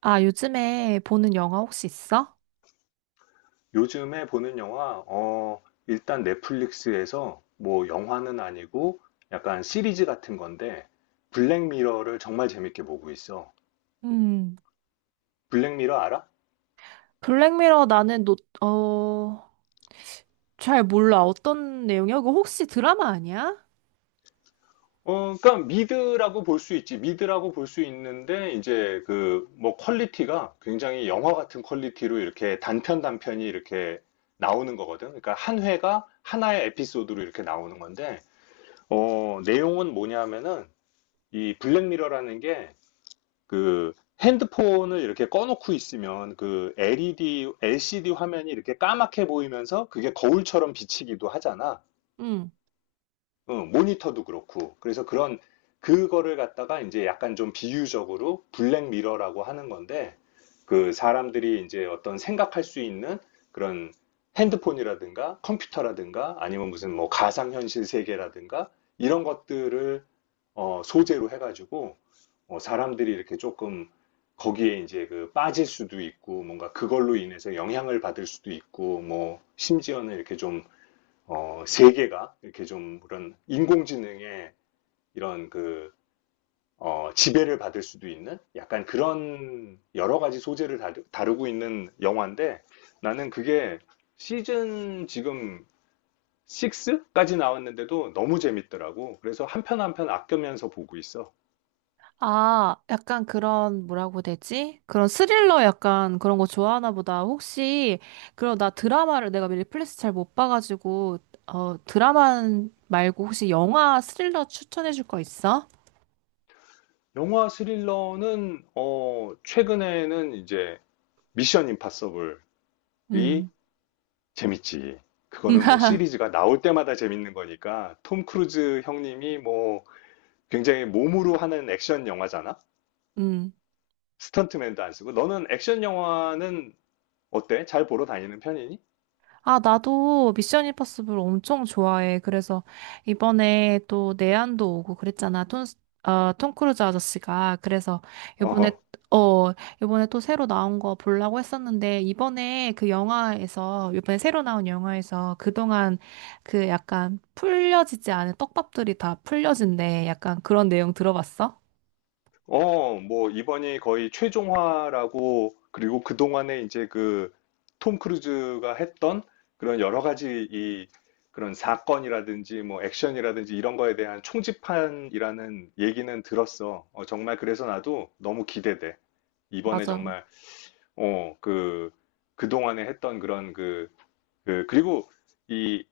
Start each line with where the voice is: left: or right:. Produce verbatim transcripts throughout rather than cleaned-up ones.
right: 아, 요즘에 보는 영화 혹시 있어?
left: 요즘에 보는 영화, 어, 일단 넷플릭스에서 뭐 영화는 아니고 약간 시리즈 같은 건데 블랙미러를 정말 재밌게 보고 있어.
right: 음,
left: 블랙미러 알아?
right: 블랙미러 나는 노, 어, 잘 몰라. 어떤 내용이야? 그거 혹시 드라마 아니야?
left: 어, 그러니까 미드라고 볼 수 있지. 미드라고 볼 수 있는데 이제 그 뭐 퀄리티가 굉장히 영화 같은 퀄리티로 이렇게 단편 단편이 이렇게 나오는 거거든. 그러니까 한 회가 하나의 에피소드로 이렇게 나오는 건데 어, 내용은 뭐냐면은 이 블랙미러라는 게 그 핸드폰을 이렇게 꺼놓고 있으면 그 엘이디, 엘시디 화면이 이렇게 까맣게 보이면서 그게 거울처럼 비치기도 하잖아.
right: 음,
left: 응, 모니터도 그렇고. 그래서 그런, 그거를 갖다가 이제 약간 좀 비유적으로 블랙미러라고 하는 건데, 그 사람들이 이제 어떤 생각할 수 있는 그런 핸드폰이라든가 컴퓨터라든가 아니면 무슨 뭐 가상현실 세계라든가 이런 것들을 어, 소재로 해가지고 어, 사람들이 이렇게 조금 거기에 이제 그 빠질 수도 있고 뭔가 그걸로 인해서 영향을 받을 수도 있고 뭐 심지어는 이렇게 좀 어, 세계가 이렇게 좀 그런 인공지능의 이런 그 어, 지배를 받을 수도 있는 약간 그런 여러 가지 소재를 다루, 다루고 있는 영화인데 나는 그게 시즌 지금 육까지 나왔는데도 너무 재밌더라고. 그래서 한편 한편 아껴면서 보고 있어.
right: 아, 약간 그런, 뭐라고 되지? 그런 스릴러 약간 그런 거 좋아하나 보다. 혹시, 그럼 나 드라마를 내가 넷플릭스 잘 못 봐가지고, 어, 드라마 말고 혹시 영화 스릴러 추천해줄 거 있어?
left: 영화 스릴러는 어, 최근에는 이제 미션 임파서블이
right: 음.
left: 재밌지. 그거는 뭐 시리즈가 나올 때마다 재밌는 거니까 톰 크루즈 형님이 뭐 굉장히 몸으로 하는 액션 영화잖아.
right: 음,
left: 스턴트맨도 안 쓰고 너는 액션 영화는 어때? 잘 보러 다니는 편이니?
right: 아, 나도 미션 임파서블 엄청 좋아해. 그래서 이번에 또 내한도 오고 그랬잖아. 톰, 어, 톰 크루즈 아저씨가. 그래서 이번에,
left: 어,
right: 어, 이번에 또 새로 나온 거 보려고 했었는데, 이번에 그 영화에서, 이번에 새로 나온 영화에서 그동안 그 약간 풀려지지 않은 떡밥들이 다 풀려진대. 약간 그런 내용 들어봤어?
left: 어, 뭐, 이번이 거의 최종화라고, 그리고 그동안에 이제 그, 톰 크루즈가 했던 그런 여러 가지 이, 그런 사건이라든지 뭐 액션이라든지 이런 거에 대한 총집판이라는 얘기는 들었어. 어, 정말 그래서 나도 너무 기대돼. 이번에
right: 맞아.
left: 정말, 어, 그, 그동안에 했던 그런 그, 그, 그리고 이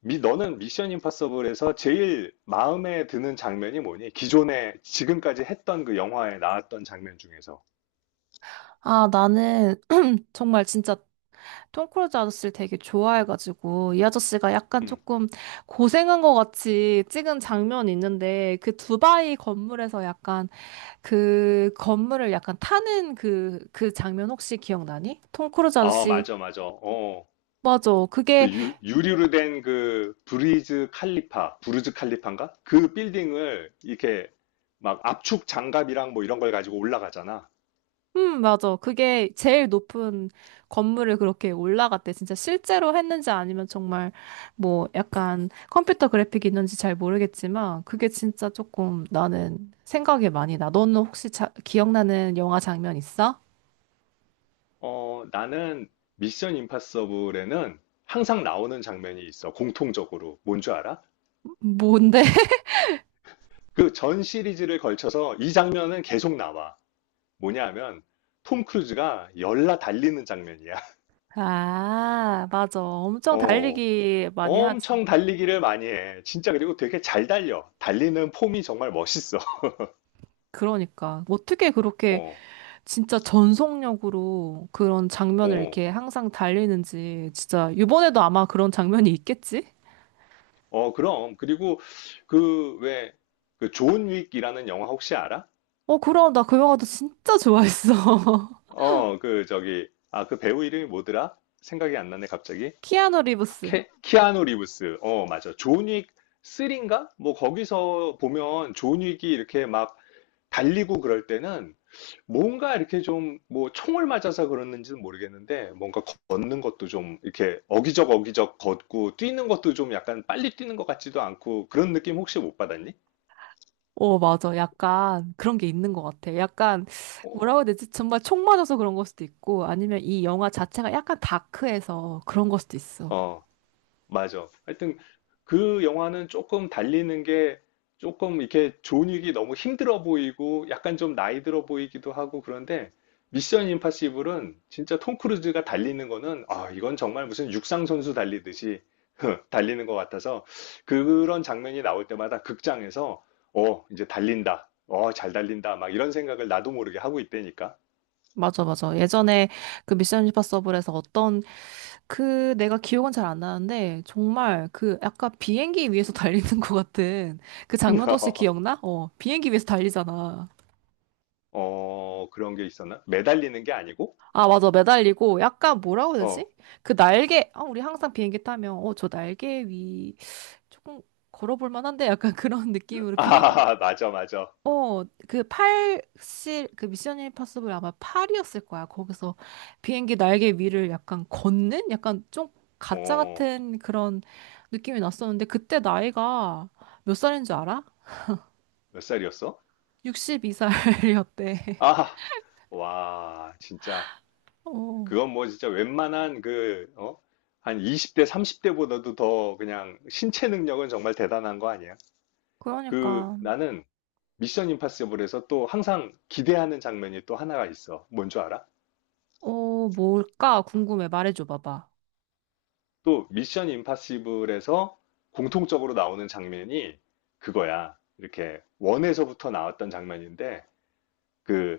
left: 미, 너는 미션 임파서블에서 제일 마음에 드는 장면이 뭐니? 기존에 지금까지 했던 그 영화에 나왔던 장면 중에서.
right: 아, 나는 정말 진짜 톰 크루즈 아저씨를 되게 좋아해가지고 이 아저씨가 약간
left: 응.
right: 조금 고생한 것 같이 찍은 장면이 있는데 그 두바이 건물에서 약간 그 건물을 약간 타는 그, 그 장면 혹시 기억나니? 톰 크루즈
left: 아,
right: 아저씨
left: 맞아, 맞아. 어.
right: 맞아.
left: 그
right: 그게
left: 유, 유리로 된 그 브리즈 칼리파, 브루즈 칼리파인가? 그 빌딩을 이렇게 막 압축 장갑이랑 뭐 이런 걸 가지고 올라가잖아.
right: 음, 맞아. 그게 제일 높은 건물을 그렇게 올라갔대. 진짜 실제로 했는지 아니면 정말 뭐 약간 컴퓨터 그래픽이 있는지 잘 모르겠지만 그게 진짜 조금 나는 생각이 많이 나. 너는 혹시 자, 기억나는 영화 장면 있어?
left: 어, 나는 미션 임파서블에는 항상 나오는 장면이 있어. 공통적으로. 뭔 줄 알아?
right: 뭔데?
left: 그 전 시리즈를 걸쳐서 이 장면은 계속 나와. 뭐냐 하면 톰 크루즈가 열나 달리는 장면이야.
right: 아, 맞아. 엄청
left: 어,
right: 달리기 많이 하지.
left: 엄청 달리기를 많이 해. 진짜 그리고 되게 잘 달려. 달리는 폼이 정말 멋있어.
right: 그러니까 어떻게 그렇게
left: 어,
right: 진짜 전속력으로 그런 장면을
left: 어,
right: 이렇게 항상 달리는지 진짜 이번에도 아마 그런 장면이 있겠지?
left: 어, 그럼. 그리고 그 왜, 그 존 윅이라는 영화 혹시 알아?
right: 어, 그럼 나 그 영화도 진짜 좋아했어.
left: 어, 그 저기, 아, 그 배우 이름이 뭐더라? 생각이 안 나네, 갑자기.
right: 키아누 리브스.
left: 케- 키아누 리브스. 어, 맞아. 존 윅 삼인가? 뭐 거기서 보면 존 윅이 이렇게 막 달리고 그럴 때는 뭔가 이렇게 좀 뭐 총을 맞아서 그러는지는 모르겠는데 뭔가 걷는 것도 좀 이렇게 어기적 어기적 걷고 뛰는 것도 좀 약간 빨리 뛰는 것 같지도 않고 그런 느낌 혹시 못 받았니?
right: 어, 맞아. 약간 그런 게 있는 것 같아. 약간 뭐라고 해야 되지? 정말 총 맞아서 그런 걸 수도 있고 아니면 이 영화 자체가 약간 다크해서 그런 걸 수도 있어.
left: 어, 맞아. 하여튼 그 영화는 조금 달리는 게 조금 이렇게 존윅이 너무 힘들어 보이고 약간 좀 나이 들어 보이기도 하고 그런데 미션 임파서블은 진짜 톰 크루즈가 달리는 거는 아, 이건 정말 무슨 육상 선수 달리듯이 달리는 것 같아서 그런 장면이 나올 때마다 극장에서 어, 이제 달린다. 어, 잘 달린다. 막 이런 생각을 나도 모르게 하고 있다니까.
right: 맞아, 맞아. 예전에 그 미션 임파서블에서 어떤 그 내가 기억은 잘 안 나는데 정말 그 약간 비행기 위에서 달리는 것 같은 그 장면도 혹시 기억나? 어, 비행기 위에서 달리잖아.
left: 어, 그런 게 있었나? 매달리는 게 아니고?
right: 아, 맞아. 매달리고 약간 뭐라고 해야 되지?
left: 어.
right: 그 날개, 아, 우리 항상 비행기 타면, 어, 저 날개 위 조금 걸어볼 만한데? 약간 그런 느낌으로 비행기,
left: 아, 맞아, 맞아.
right: 어, 그 팔, 실, 그 미션 임파서블 아마 팔이었을 거야. 거기서 비행기 날개 위를 약간 걷는? 약간 좀 가짜
left: 어,
right: 같은 그런 느낌이 났었는데, 그때 나이가 몇 살인 줄 알아?
left: 몇 살이었어?
right: 예순두 살이었대.
left: 아, 와, 진짜.
right: 어,
left: 그건 뭐 진짜 웬만한 그, 어? 한 이십 대, 삼십 대보다도 더 그냥 신체 능력은 정말 대단한 거 아니야? 그,
right: 그러니까,
left: 나는 미션 임파서블에서 또 항상 기대하는 장면이 또 하나가 있어. 뭔 줄 알아?
right: 어, 뭘까? 궁금해. 말해줘 봐봐.
left: 또 미션 임파서블에서 공통적으로 나오는 장면이 그거야. 이렇게 원에서부터 나왔던 장면인데, 그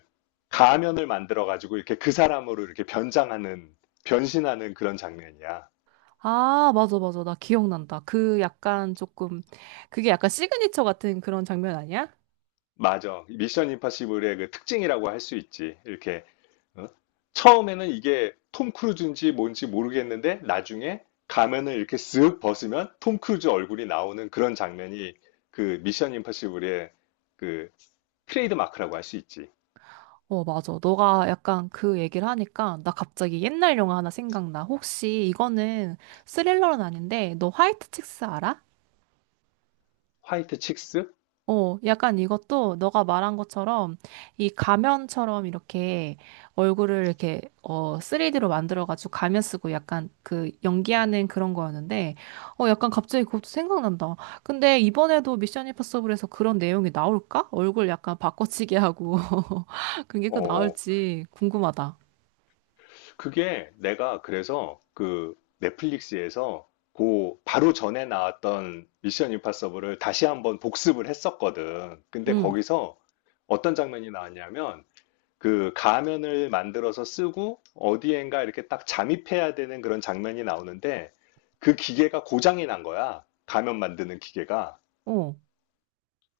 left: 가면을 만들어 가지고 이렇게 그 사람으로 이렇게 변장하는 변신하는 그런 장면이야.
right: 아, 맞아, 맞아. 나 기억난다. 그 약간 조금, 그게 약간 시그니처 같은 그런 장면 아니야?
left: 맞아. 미션 임파서블의 그 특징이라고 할 수 있지. 이렇게 어? 처음에는 이게 톰 크루즈인지 뭔지 모르겠는데 나중에 가면을 이렇게 쓱 벗으면 톰 크루즈 얼굴이 나오는 그런 장면이 그 미션 임파서블의 그 트레이드 마크라고 할 수 있지.
right: 어, 맞아. 너가 약간 그 얘기를 하니까 나 갑자기 옛날 영화 하나 생각나. 혹시 이거는 스릴러는 아닌데, 너 화이트 칙스 알아?
left: 화이트 칙스?
right: 어, 약간 이것도 너가 말한 것처럼 이 가면처럼 이렇게 얼굴을 이렇게 어 쓰리디로 만들어가지고 가면 쓰고 약간 그 연기하는 그런 거였는데 어 약간 갑자기 그것도 생각난다. 근데 이번에도 미션 임파서블에서 그런 내용이 나올까? 얼굴 약간 바꿔치기 하고 그게 그
left: 어,
right: 나올지 궁금하다.
left: 그게 내가 그래서 그 넷플릭스에서 그 바로 전에 나왔던 미션 임파서블을 다시 한번 복습을 했었거든. 근데
right: 응,
left: 거기서 어떤 장면이 나왔냐면 그 가면을 만들어서 쓰고 어디엔가 이렇게 딱 잠입해야 되는 그런 장면이 나오는데 그 기계가 고장이 난 거야. 가면 만드는 기계가.
right: 어.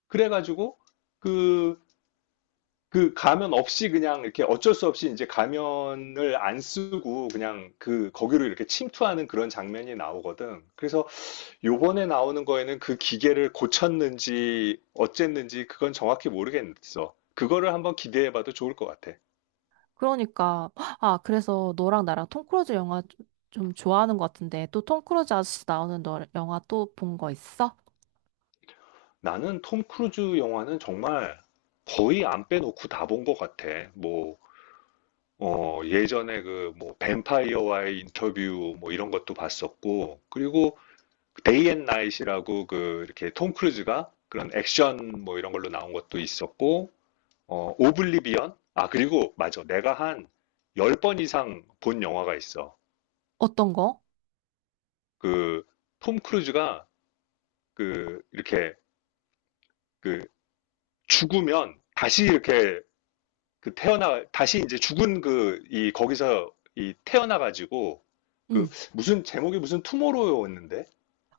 left: 그래가지고 그 그 가면 없이 그냥 이렇게 어쩔 수 없이 이제 가면을 안 쓰고 그냥 그 거기로 이렇게 침투하는 그런 장면이 나오거든. 그래서 요번에 나오는 거에는 그 기계를 고쳤는지 어쨌는지 그건 정확히 모르겠어. 그거를 한번 기대해봐도 좋을 것 같아.
right: 그러니까 아 그래서 너랑 나랑 톰 크루즈 영화 좀 좋아하는 것 같은데 또 톰 크루즈 아저씨 나오는 너 영화 또 본 거 있어?
left: 나는 톰 크루즈 영화는 정말 거의 안 빼놓고 다 본 것 같아. 뭐, 어, 예전에 그 뭐 뱀파이어와의 인터뷰 뭐 이런 것도 봤었고, 그리고 데이 앤 나잇이라고 그 이렇게 톰 크루즈가 그런 액션 뭐 이런 걸로 나온 것도 있었고 어 오블리비언 아 그리고 맞아 내가 한 열 번 이상 본 영화가 있어
right: 어떤 거?
left: 그 톰 크루즈가 그 이렇게 그 죽으면 다시 이렇게 그 태어나 다시 이제 죽은 그 이 거기서 이 태어나 가지고 그
right: 응.
left: 무슨 제목이 무슨 투모로우였는데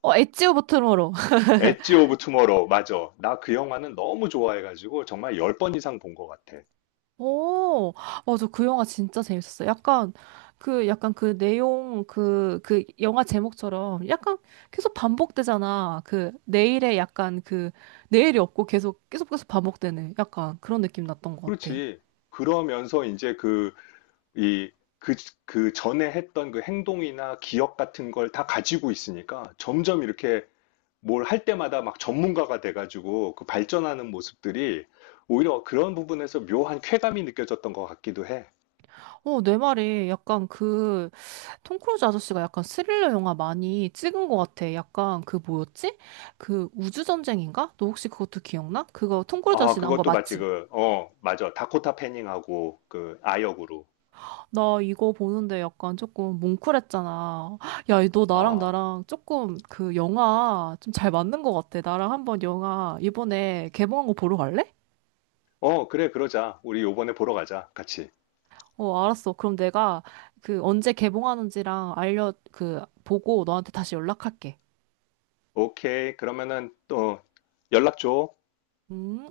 right: 어, 엣지오 버트모로.
left: 엣지 오브 투모로우 맞아 나 그 영화는 너무 좋아해 가지고 정말 열 번 이상 본 것 같아
right: 오, 맞아. 그 영화 진짜 재밌었어. 약간, 그, 약간 그 내용, 그, 그 영화 제목처럼 약간 계속 반복되잖아. 그, 내일에 약간 그, 내일이 없고 계속, 계속 계속 반복되는 약간 그런 느낌 났던 것 같아.
left: 그렇지. 그러면서 이제 그, 이, 그, 그 전에 했던 그 행동이나 기억 같은 걸 다 가지고 있으니까 점점 이렇게 뭘 할 때마다 막 전문가가 돼가지고 그 발전하는 모습들이 오히려 그런 부분에서 묘한 쾌감이 느껴졌던 것 같기도 해.
right: 어, 내 말이 약간 그, 톰 크루즈 아저씨가 약간 스릴러 영화 많이 찍은 것 같아. 약간 그 뭐였지? 그 우주전쟁인가? 너 혹시 그것도 기억나? 그거 톰 크루즈
left: 아,
right: 아저씨 나온 거
left: 그것도 맞지.
right: 맞지?
left: 그, 어, 맞아. 다코타 패닝하고 그 아역으로.
right: 나 이거 보는데 약간 조금 뭉클했잖아. 야, 너 나랑
left: 아,
right: 나랑 조금 그 영화 좀 잘 맞는 것 같아. 나랑 한번 영화 이번에 개봉한 거 보러 갈래?
left: 어, 그래, 그러자. 우리 요번에 보러 가자. 같이.
right: 어, 알았어. 그럼 내가 그 언제 개봉하는지랑 알려, 그, 보고 너한테 다시 연락할게.
left: 오케이. 그러면은 또 연락 줘.
right: 음.